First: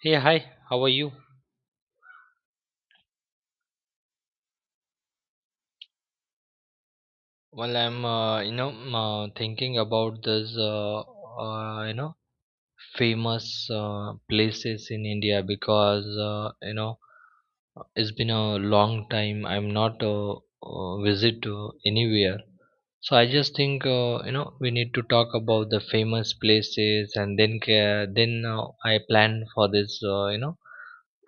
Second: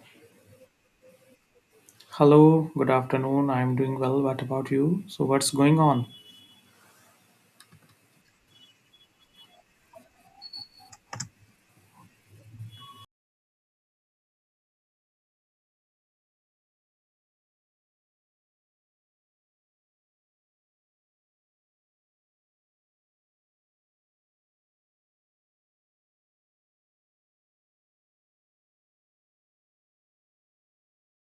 Hey, hi, how are you? Hello, good afternoon. I'm doing well. What about you? So, what's going on? Well, I'm, thinking about this, uh, you know, famous places in India because, it's been a long time. I'm not visit to anywhere. So I just think, we need to talk about the famous places, and then then I plan for this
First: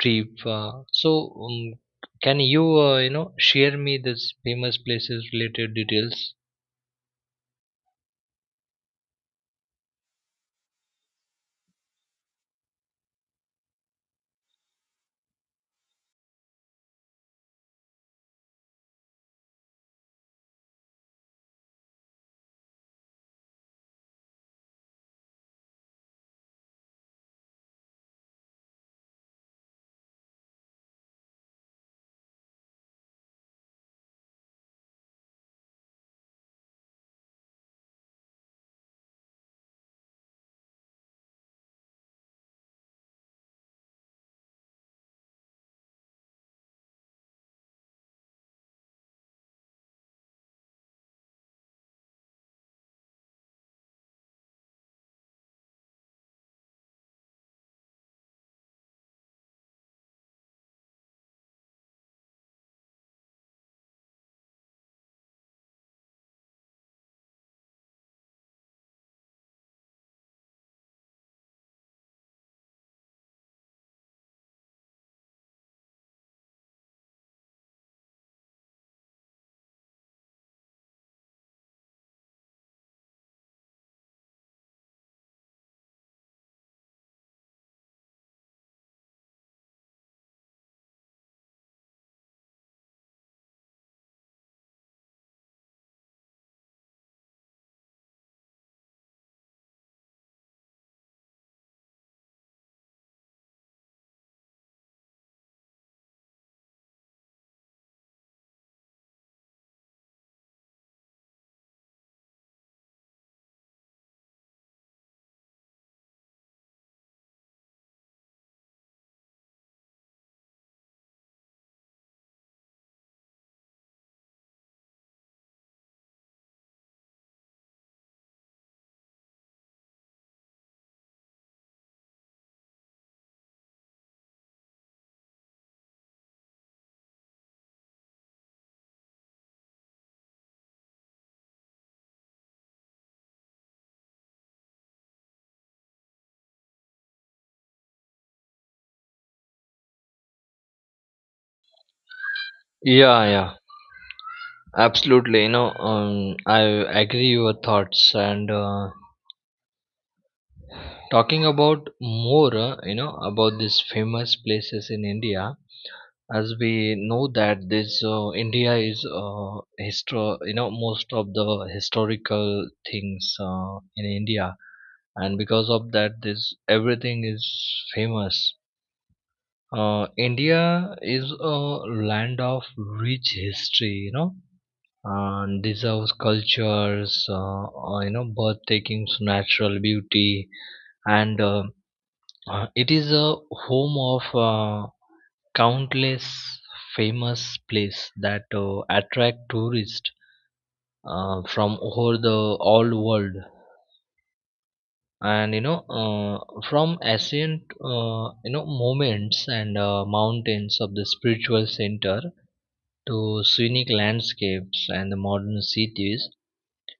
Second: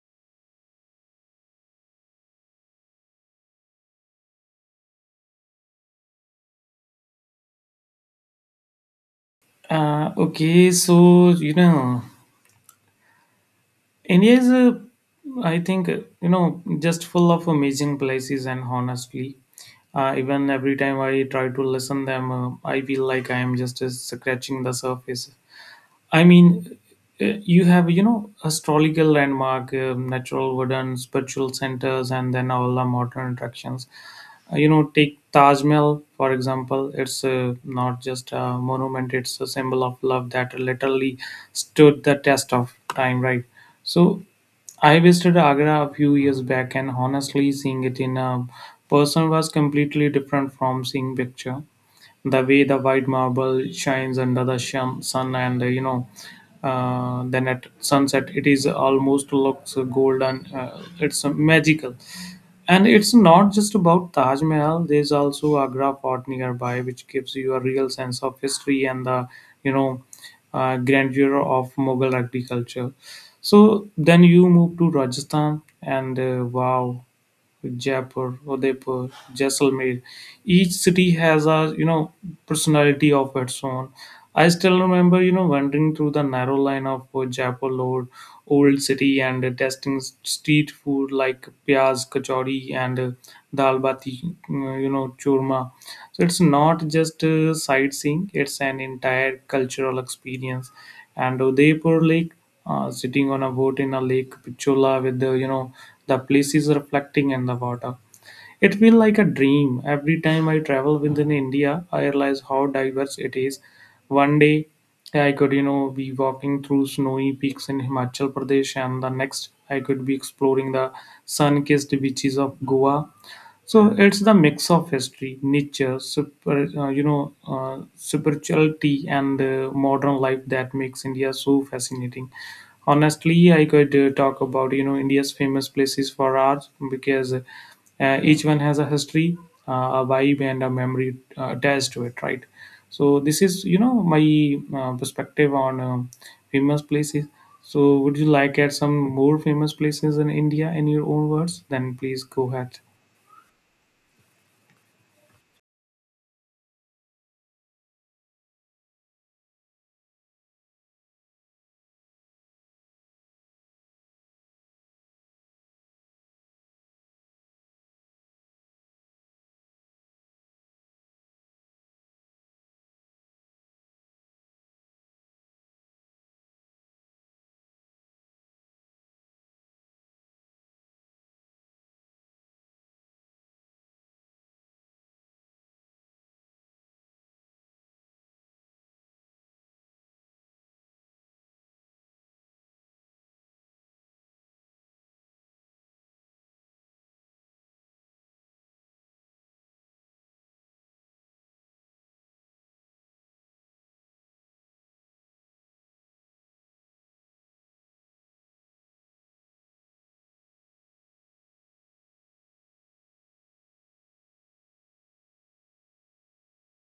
trip. So um, can you, you know share me this famous places related details? Okay, so, India is a, I think, just full of amazing places, and honestly, even every time I try to listen them, I feel like I am just scratching the surface. I mean, you have, astrological landmark, natural wooden spiritual centers, and then all the modern attractions. Take Taj Mahal, for example. It's not just a monument, it's a symbol of love that literally stood the test of time, right? So, I visited Agra a few years back, and honestly, seeing it in a person was completely different from seeing picture, the way the white marble shines under the sun, and then at sunset it is almost looks golden. It's magical, and it's not just about Taj Mahal. There's also Agra Fort nearby, which gives you a real sense of history and the you know grandeur of Mughal agriculture. So then you move to Rajasthan and wow, Jaipur, Udaipur, Jaisalmer. Each city has a personality of its own. I still remember wandering through the narrow line of Jaipur Road, old city, and tasting street food like piyaz kachori and dal bati, churma. So it's not just sightseeing, it's an entire cultural experience. And Udaipur Lake, sitting on a boat in a Lake Pichola with the you know the places reflecting in the water, it feels like a dream. Every time I travel within India, I realize how diverse it is. One day I could, be walking through snowy peaks in Himachal Pradesh, and the next I could be exploring the sun kissed beaches of Goa. So it's the mix of history, nature, super, spirituality, and modern life that makes India so fascinating. Honestly, I could talk about India's famous places for hours, because each one has a history, uh, a vibe, and a memory attached to it, right? So this is my perspective on famous places. So, would you like add some more famous places in India in your own words? Then please go ahead. Yeah, yeah, absolutely. I agree your thoughts. And talking about more, about these famous places in India. As we know that this, India is most of the historical things in India, and because of that this everything is famous. India is a land of rich history, and deserves cultures, birth takings natural beauty, And it is a home of countless famous places that attract tourists from over the all world, and from ancient, moments and mountains of the spiritual center, to scenic landscapes and the modern cities.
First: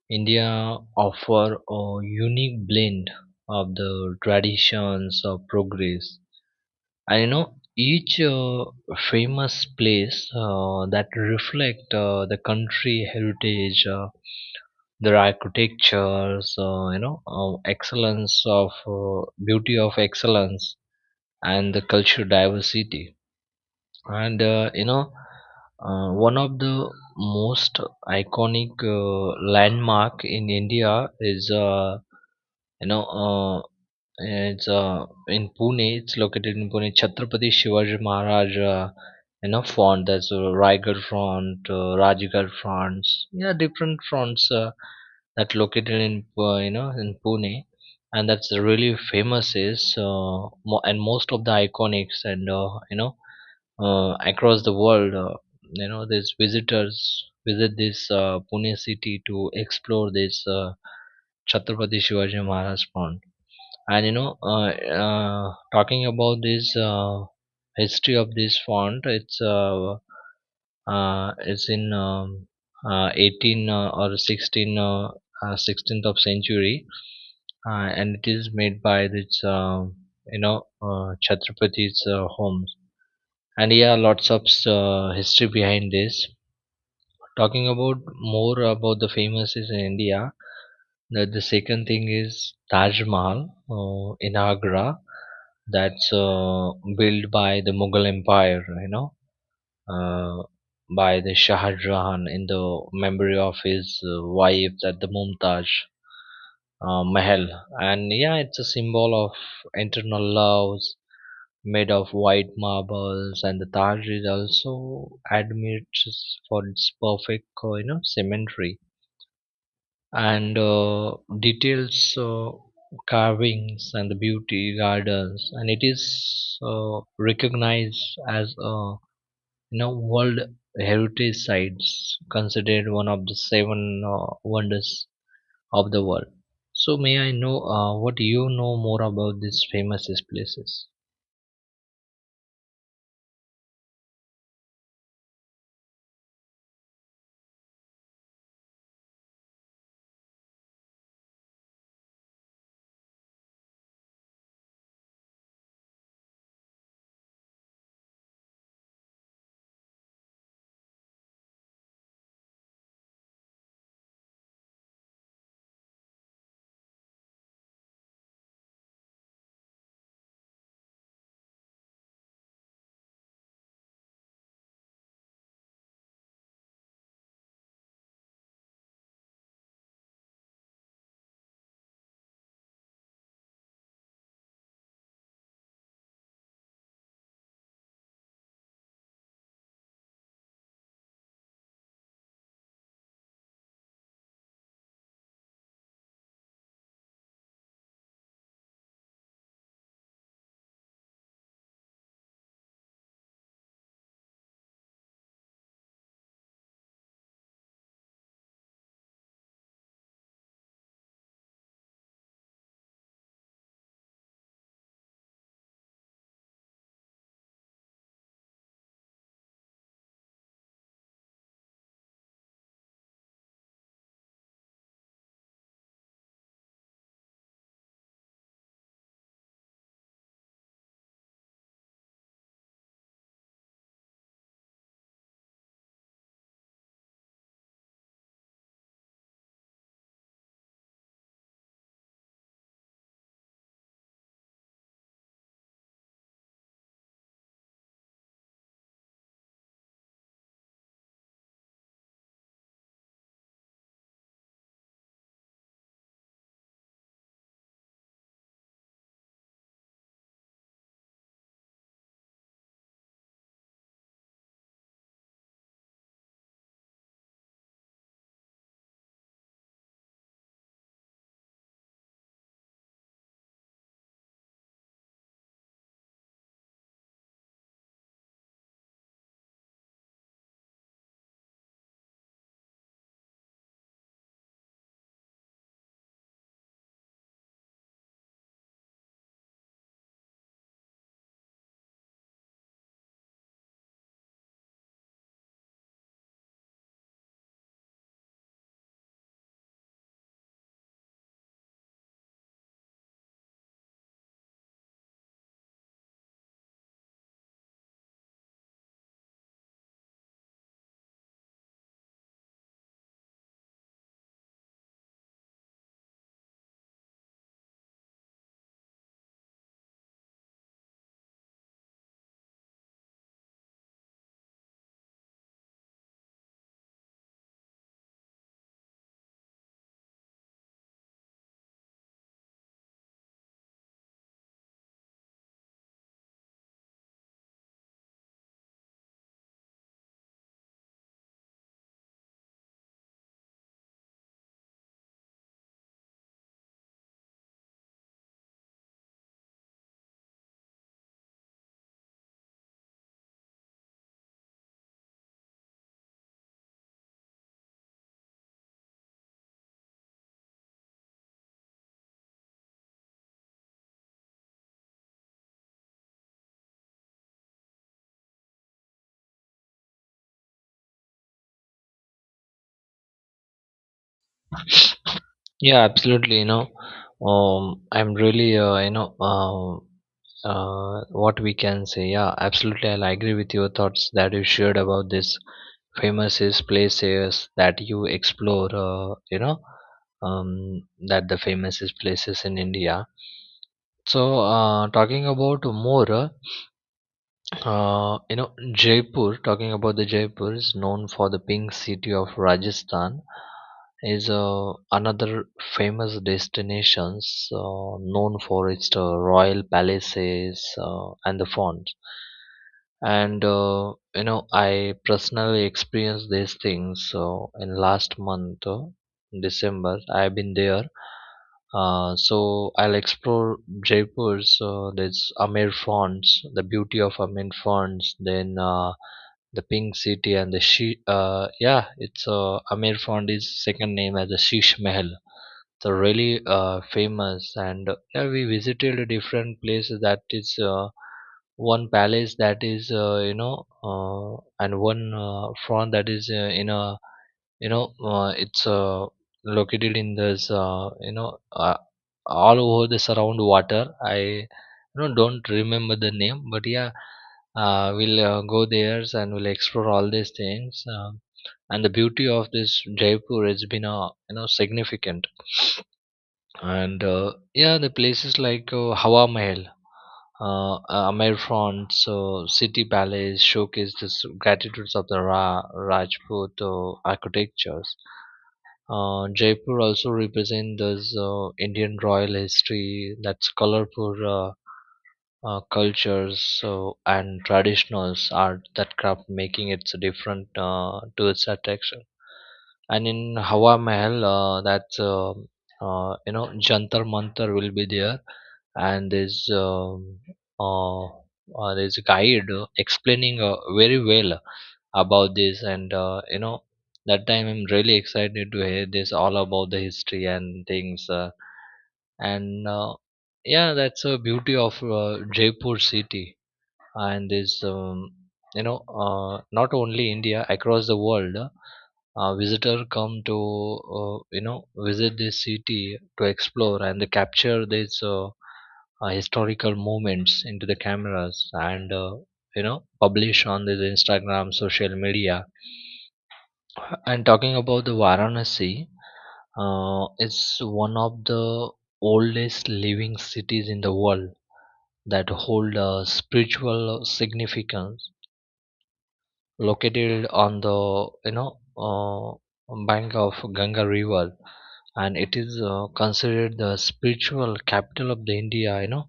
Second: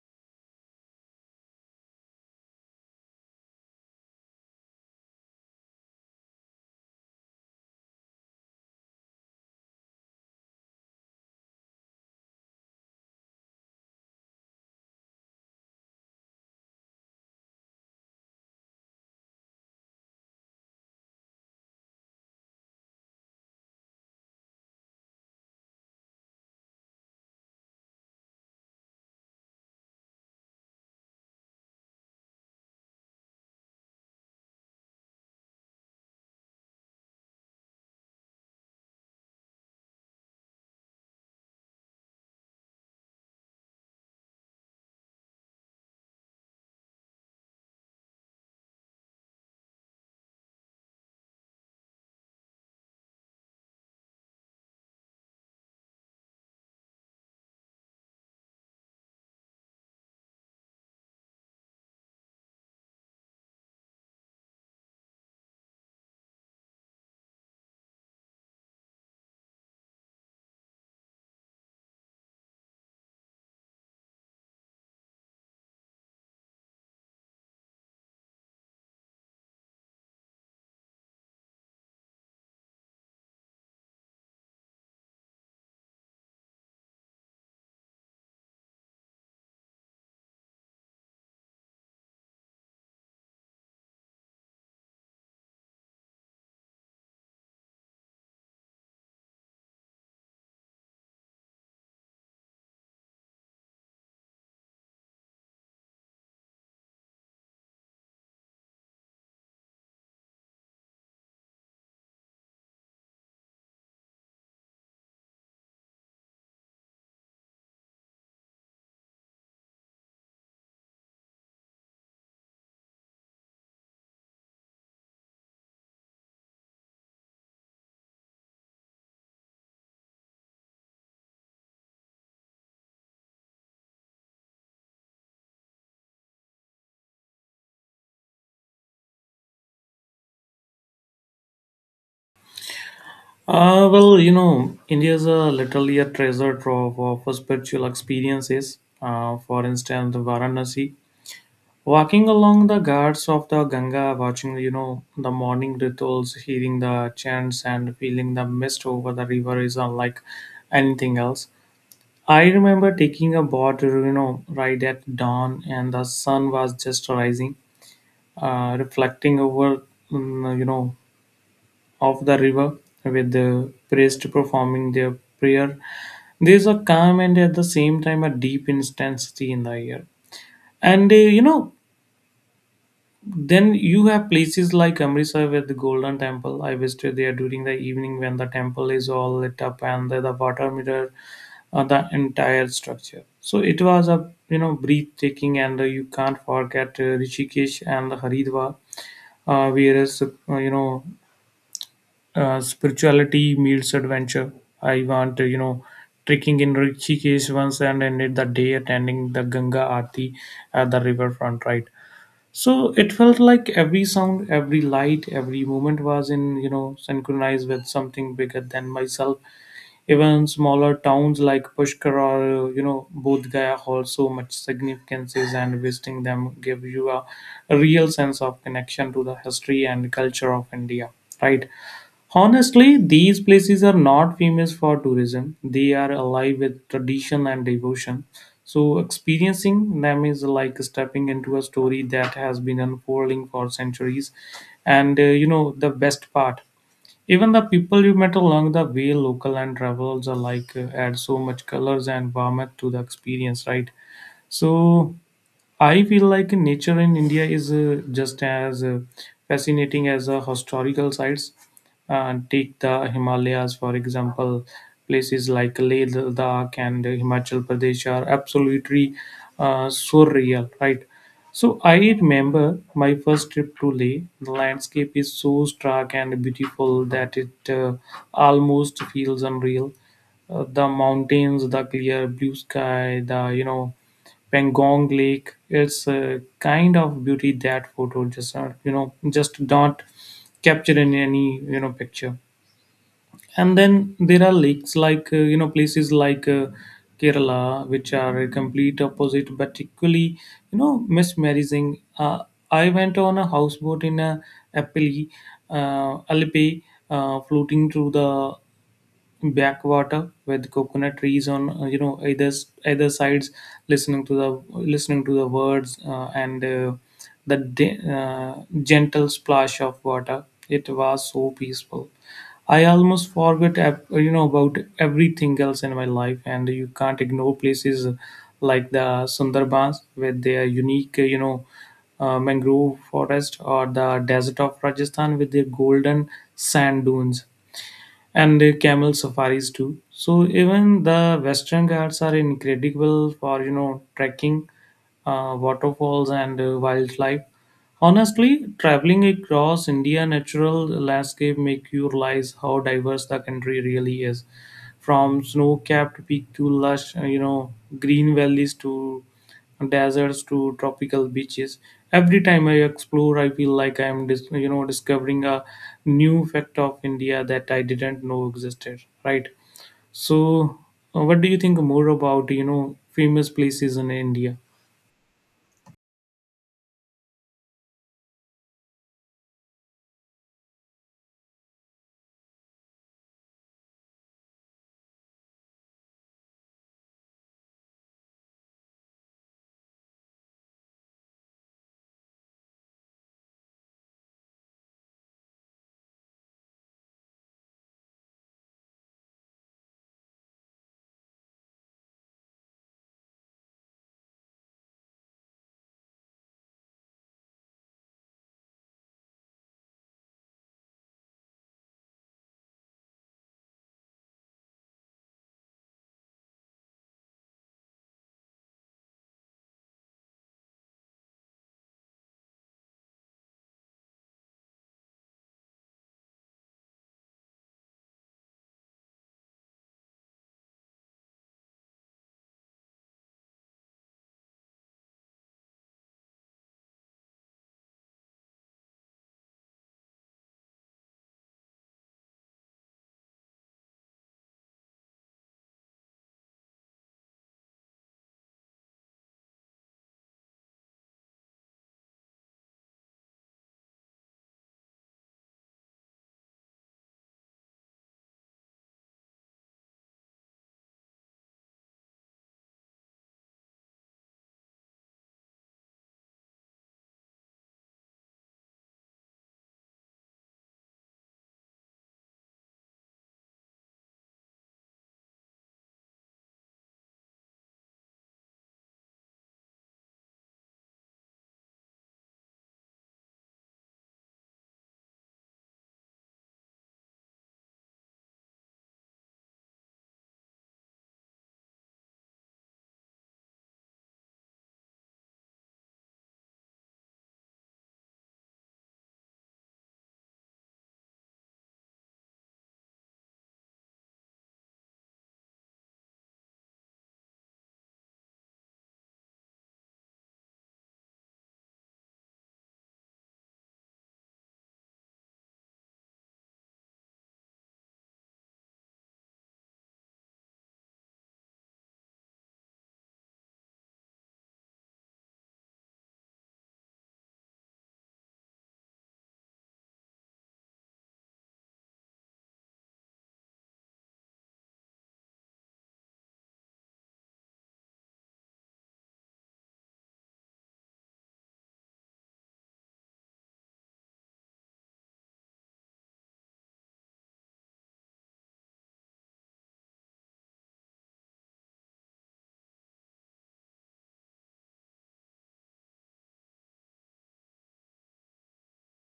India offer a unique blend of the traditions of progress, and each famous place that reflect the country heritage, their architectures, excellence of beauty of excellence, and the cultural diversity. And one of the most iconic landmark in India is, you know uh, it's in Pune. It's located in Pune. Chhatrapati Shivaji Maharaj, font. That's Raigarh front, Rajgarh fronts. Yeah, different fronts that located in you know in Pune, and that's really famous is, and most of the iconics, and across the world. These visitors visit this Pune city to explore this Chhatrapati Shivaji Maharaj font. And talking about this history of this font, it's in 18, or 16, 16th of century. And it is made by this, you know Chhatrapati's homes. And, yeah, lots of history behind this. Talking about more about the famous is in India, the second thing is Taj Mahal in Agra, that's built by the Mughal Empire, uh, by the Shah Jahan, in the memory of his wife, that the Mumtaz Mahal. And yeah, it's a symbol of internal loves, made of white marbles, and the Taj is also admired for its perfect, symmetry, and details, carvings, and the beauty gardens. And it is recognized as a, world heritage sites, considered one of the seven wonders of the world. So may I know, what, more about these famous places? Well, India is a literally a treasure trove of spiritual experiences. For instance, Varanasi, walking along the ghats of the Ganga, watching the morning rituals, hearing the chants, and feeling the mist over the river is unlike anything else. I remember taking a boat ride at dawn, and the sun was just rising, reflecting over mm, you know of the river, with the priest performing their prayer. There's a calm and at the same time a deep intensity in the air. And uh, you know Then you have places like Amritsar with the Golden Temple. I visited there during the evening when the temple is all lit up and the water mirror the entire structure. So it was a breathtaking, and you can't forget Rishikesh and Haridwar, where is you know spirituality meets adventure. I want to trekking in Rishikesh once and ended the day attending the Ganga Aarti at the riverfront, right? So it felt like every sound, every light, every moment was in, synchronized with something bigger than myself. Even smaller towns like Pushkar or, Bodh Gaya hold so much significances, and visiting them give you a real sense of connection to the history and culture of India, right? Honestly, these places are not famous for tourism. They are alive with tradition and devotion. So, experiencing them is like stepping into a story that has been unfolding for centuries. And the best part, even the people you met along the way, local and travelers alike, add so much colors and warmth to the experience, right? So, I feel like nature in India is just as fascinating as historical sites. Take the Himalayas, for example. Places like Leh, Ladakh, and Himachal Pradesh are absolutely surreal, right? So I remember my first trip to Leh. The landscape is so stark and beautiful that it almost feels unreal. The mountains, the clear blue sky, the Pangong Lake. It's a kind of beauty that photo just not captured in any picture. And then there are lakes like places like Kerala, which are a complete opposite, but equally mesmerizing. I went on a houseboat in a Appali, Alpe, floating through the backwater with coconut trees on either sides, listening to the listening to the words, and the de- uh, gentle splash of water. It was so peaceful, I almost forgot about everything else in my life. And you can't ignore places like the Sundarbans with their unique mangrove forest, or the desert of Rajasthan with their golden sand dunes and camel safaris too. So even the Western Ghats are incredible for trekking, waterfalls, and wildlife. Honestly, traveling across India natural landscape make you realize how diverse the country really is, from snow-capped peak to lush, green valleys, to deserts, to tropical beaches. Every time I explore, I feel like I am, discovering a new fact of India that I didn't know existed, right. So, what do you think more about, famous places in India? Yeah, absolutely. I'm really, what we can say, yeah, absolutely, I'll agree with your thoughts that you shared about this famous is places that you explore, that the famous is places in India. So talking about more, uh, you know Jaipur. Talking about the Jaipur is known for the Pink City of Rajasthan, is another famous destinations, known for its royal palaces and the fonts. And I personally experienced these things. So in last month, December, I've been there. So I'll explore Jaipur's, this Amir fonts, the beauty of Amir fonts. Then the Pink City, and the she yeah, it's Amir font is second name as the Sheesh Mahal. So really famous. And yeah, we visited different places, that is one palace that is, uh, and one front that is in a, it's located in this, all over the surround water. I, don't remember the name, but yeah, we'll go there, and we'll explore all these things. And the beauty of this Jaipur has been significant. And yeah, the places like Hawa Mahal, Amer Front, so City Palace showcase the gratitudes of the Rajput architectures. Jaipur also represents this Indian royal history, that's colorful cultures, so and traditionals art that craft, making it so different to its attraction. And in Hawa Mahal, that's Jantar Mantar will be there. And there's a guide explaining very well about this. And that time I'm really excited to hear this all about the history and things, and yeah, that's a beauty of Jaipur city, and is, not only India across the world. Visitor come to, visit this city to explore, and they capture these historical moments into the cameras, and publish on the Instagram, social media. And talking about the Varanasi, it's one of the oldest living cities in the world, that hold a spiritual significance, located on the, bank of Ganga river. And it is considered the spiritual capital of the India.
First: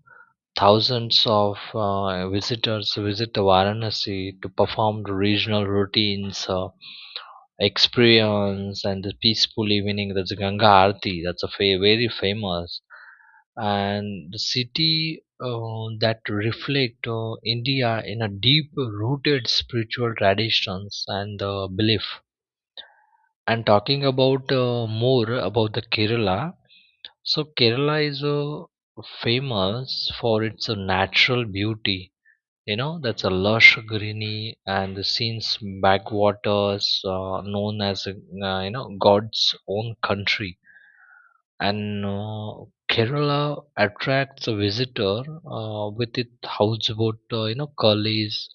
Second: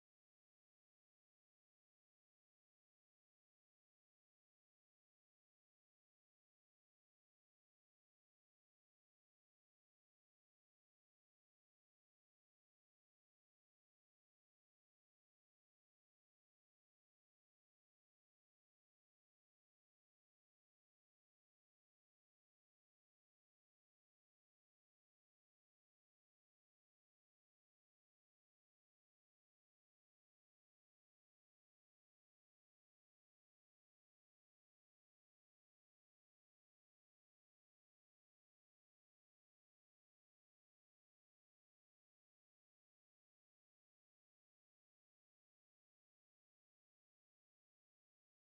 Thousands of visitors visit the Varanasi to perform the regional routines, experience, and the peaceful evening. That's Ganga Aarti, that's a very famous. And the city that reflect India in a deep rooted spiritual traditions and belief. And talking about, more about the Kerala. So Kerala is famous for its natural beauty, that's a lush greeny and the scenes backwaters, known as, God's own country. And Kerala attracts a visitor with its houseboat, gullies,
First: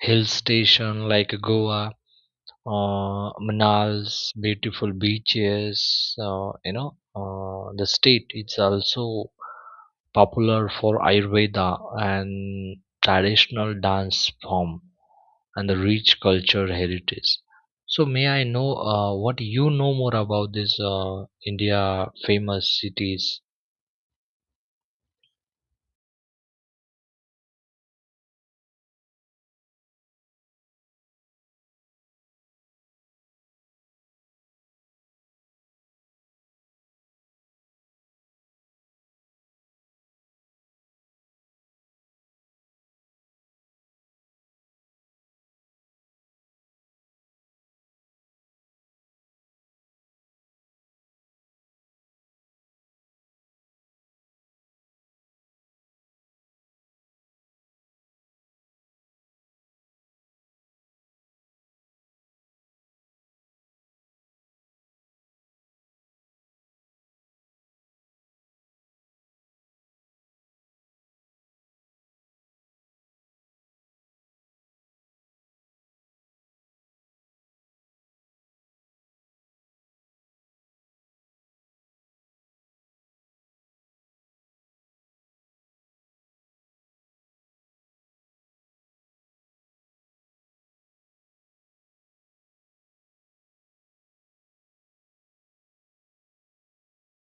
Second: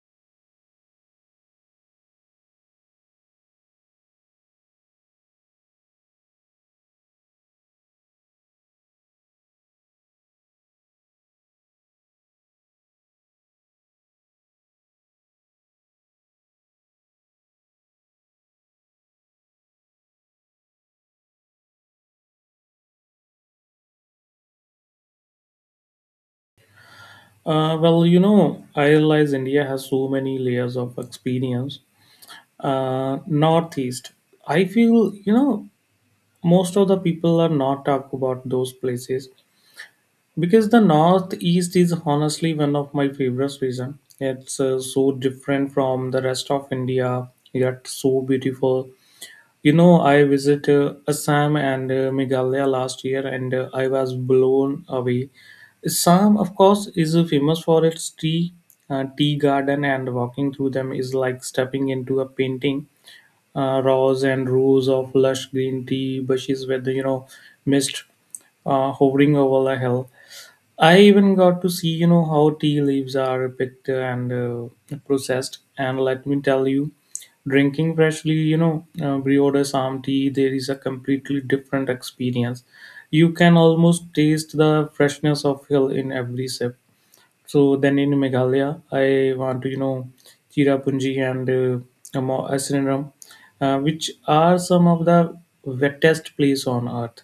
hill station like Goa, Manal's beautiful beaches, the state, it's also popular for Ayurveda and traditional dance form, and the rich culture heritage. So, may I know, what, more about this India famous cities? Well, I realize India has so many layers of experience. Northeast, I feel, most of the people are not talk about those places, because the Northeast is honestly one of my favorite reasons. It's so different from the rest of India, yet so beautiful. I visited Assam and Meghalaya last year, and I was blown away. Assam, of course, is famous for its tea, tea garden, and walking through them is like stepping into a painting. Rows and rows of lush green tea bushes with, mist hovering over the hill. I even got to see, how tea leaves are picked and processed. And let me tell you, drinking freshly, brewed Assam tea, there is a completely different experience. You can almost taste the freshness of hill in every sip. So then in Meghalaya, I want to, Cherrapunji and Asiniram, which are some of the wettest place on earth.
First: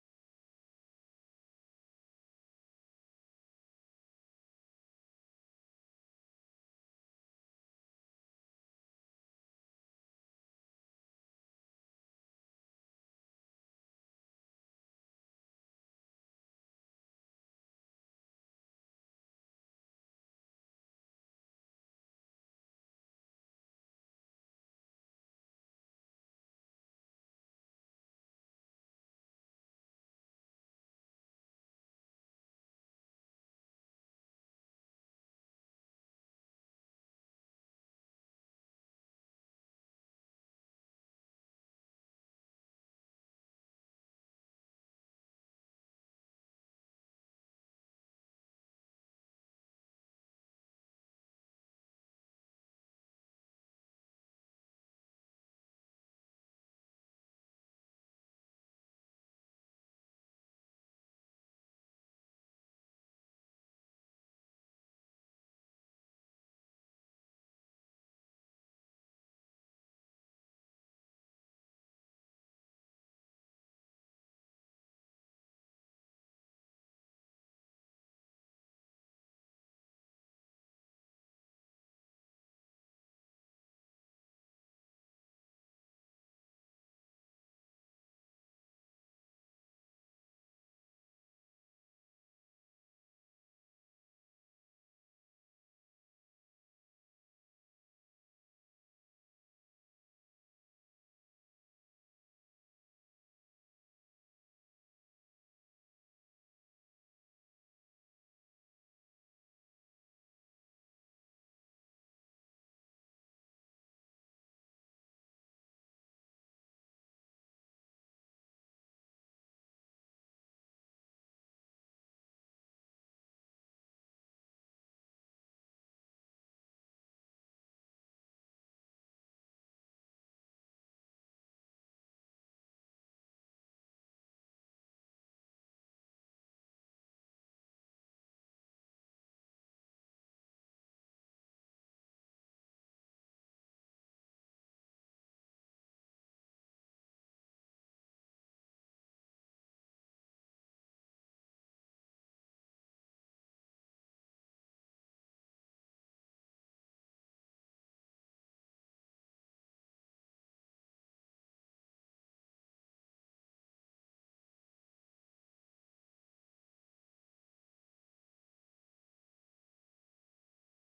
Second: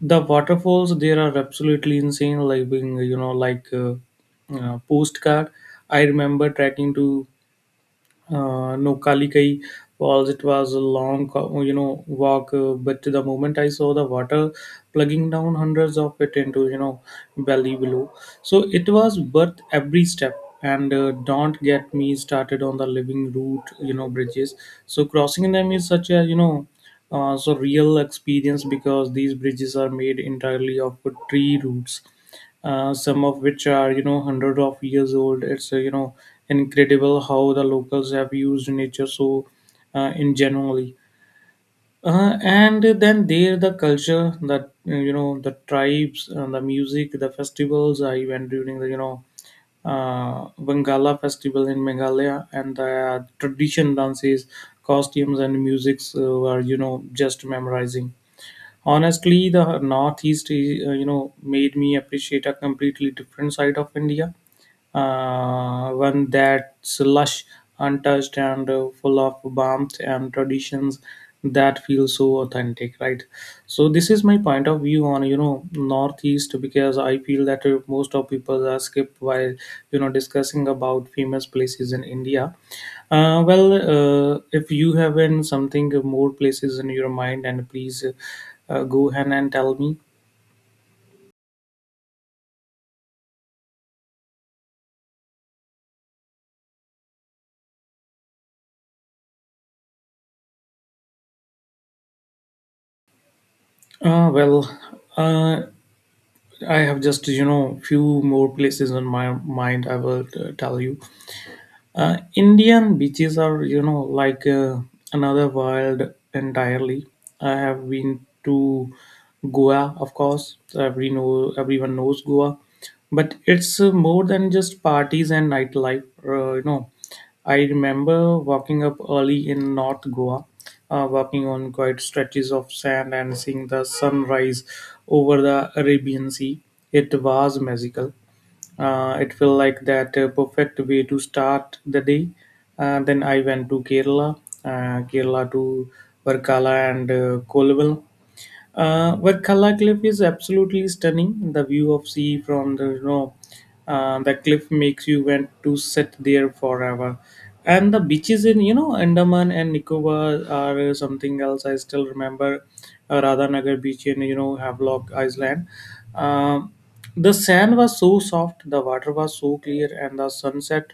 The waterfalls there are absolutely insane, like being like postcard. I remember trekking to no Kalikai falls. It was a long, walk. But the moment I saw the water plugging down hundreds of it into, valley below, so it was worth every step. And don't get me started on the living route, bridges. So crossing them is such a, so real experience, because these bridges are made entirely of tree roots, some of which are hundred of years old. It's incredible how the locals have used nature so in generally. And then there the culture, that the tribes and the music, the festivals. I went during the Bangala festival in Meghalaya, and the tradition dances, costumes, and musics were just memorizing. Honestly, the Northeast, is, made me appreciate a completely different side of India, one that's lush, untouched, and full of warmth and traditions that feel so authentic, right? So this is my point of view on Northeast, because I feel that most of people skip while discussing about famous places in India. Well, if you have in something more places in your mind, and please go ahead and tell me. Well, uh, I have just few more places on my mind. I will tell you. Indian beaches are like another world entirely. I have been to Goa, of course. Everyone knows Goa, but it's more than just parties and nightlife. I remember walking up early in North Goa, walking on quiet stretches of sand and seeing the sunrise over the Arabian Sea. It was magical. It felt like that perfect way to start the day. Then I went to Kerala, to Varkala and Kollvel, where Kala Cliff is absolutely stunning. The view of sea from the cliff makes you want to sit there forever. And the beaches in Andaman and Nicobar are something else. I still remember Radhanagar beach in Havelock Island. Um, the sand was so soft, the water was so clear, and the sunset,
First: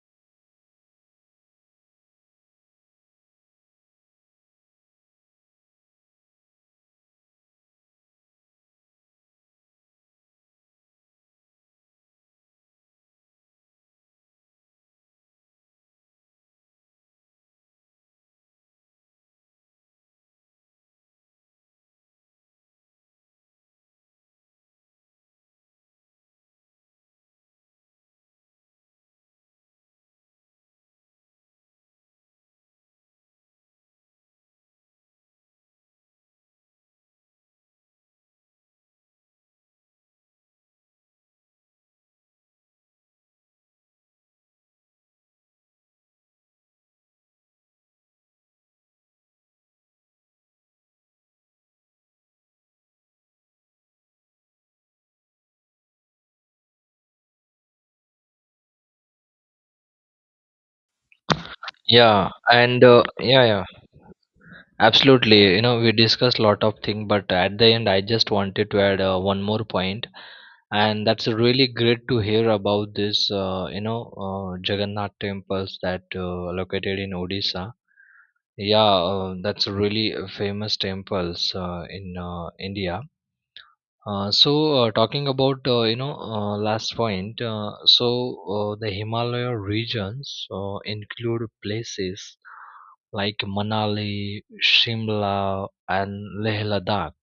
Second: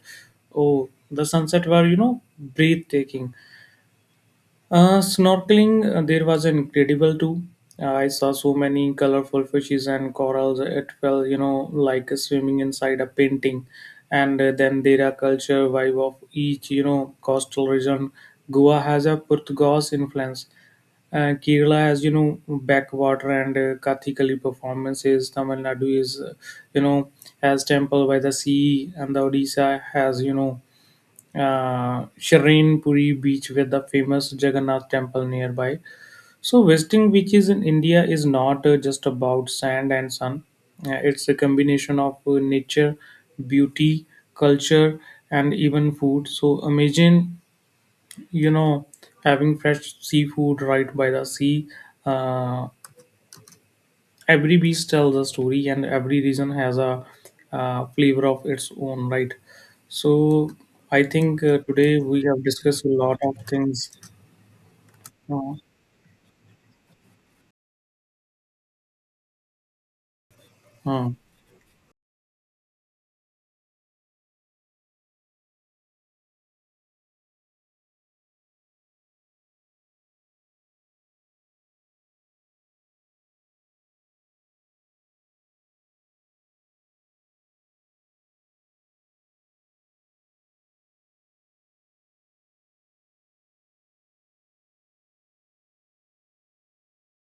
oh, the sunset were breathtaking. Snorkeling, there was incredible too. I saw so many colorful fishes and corals. It felt, like swimming inside a painting. And then there are culture vibe of each, coastal region. Goa has a Portuguese influence. Kerala has, backwater and Kathikali performances. Tamil Nadu is, you know, has temple by the sea, and the Odisha has, Shrine beach with the famous Jagannath temple nearby. So, visiting beaches in India is not just about sand and sun. It's a combination of nature, beauty, culture, and even food. So, imagine you know having fresh seafood right by the sea. Uh, every beach tells a story, and every region has a flavor of its own, right? So I think today we Yeah, have and discussed a lot of yeah, yeah, things. uh, absolutely. We discussed a lot of things, but at the end, I just wanted to add one more point, and uh, that's really great to hear about this. Jagannath temples that located in Odisha. Yeah, that's really a famous temples in India. So talking about, last point. The Himalaya regions include places like Manali, Shimla, and Leh Ladakh,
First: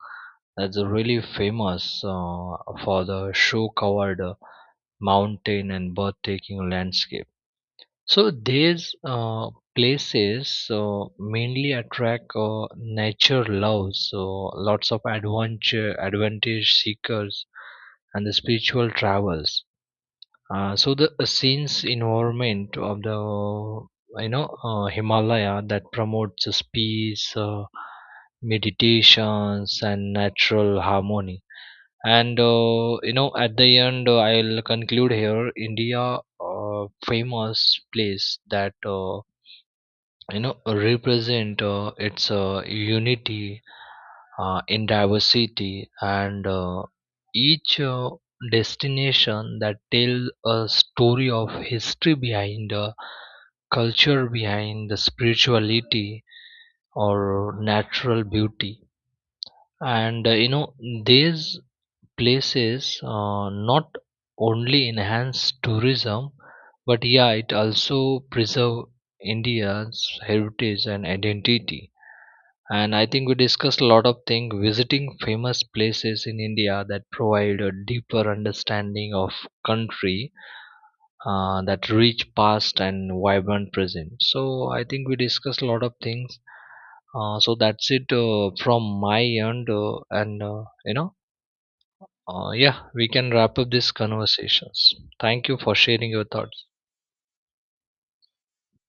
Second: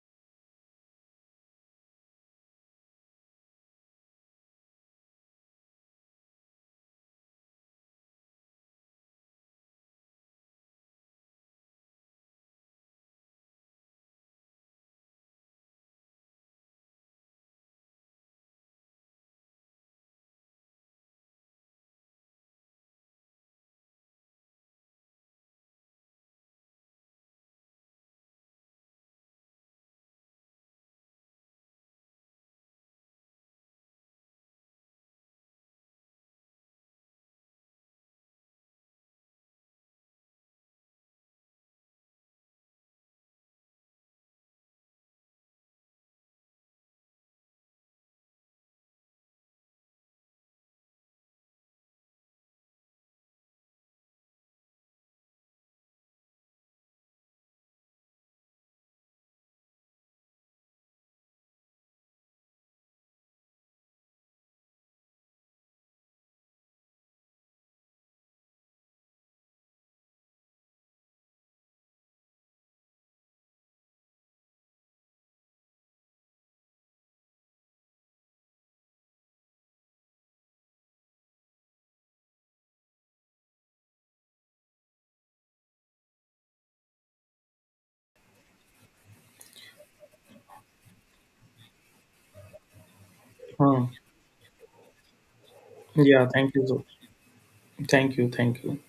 that's really famous for the snow covered mountain and breathtaking landscape. So these places mainly attract nature lovers, so lots of adventure, advantage seekers, and the spiritual travels. So the scenes environment of the, Himalaya, that promotes this peace, meditations, and natural harmony. And at the end, I'll conclude here. India, famous place that represent its unity in diversity, and each destination that tells a story of history behind, culture behind, the spirituality or natural beauty. And these places not only enhance tourism, but yeah, it also preserve India's heritage and identity. And I think we discussed a lot of things, visiting famous places in India, that provide a deeper understanding of country, that rich past and vibrant present. So I think we discussed a lot of things. So that's it, from my end, and you know yeah, we can wrap up uh. these conversations. Thank you for sharing your Yeah, thank you, thoughts. so thank you, thank you.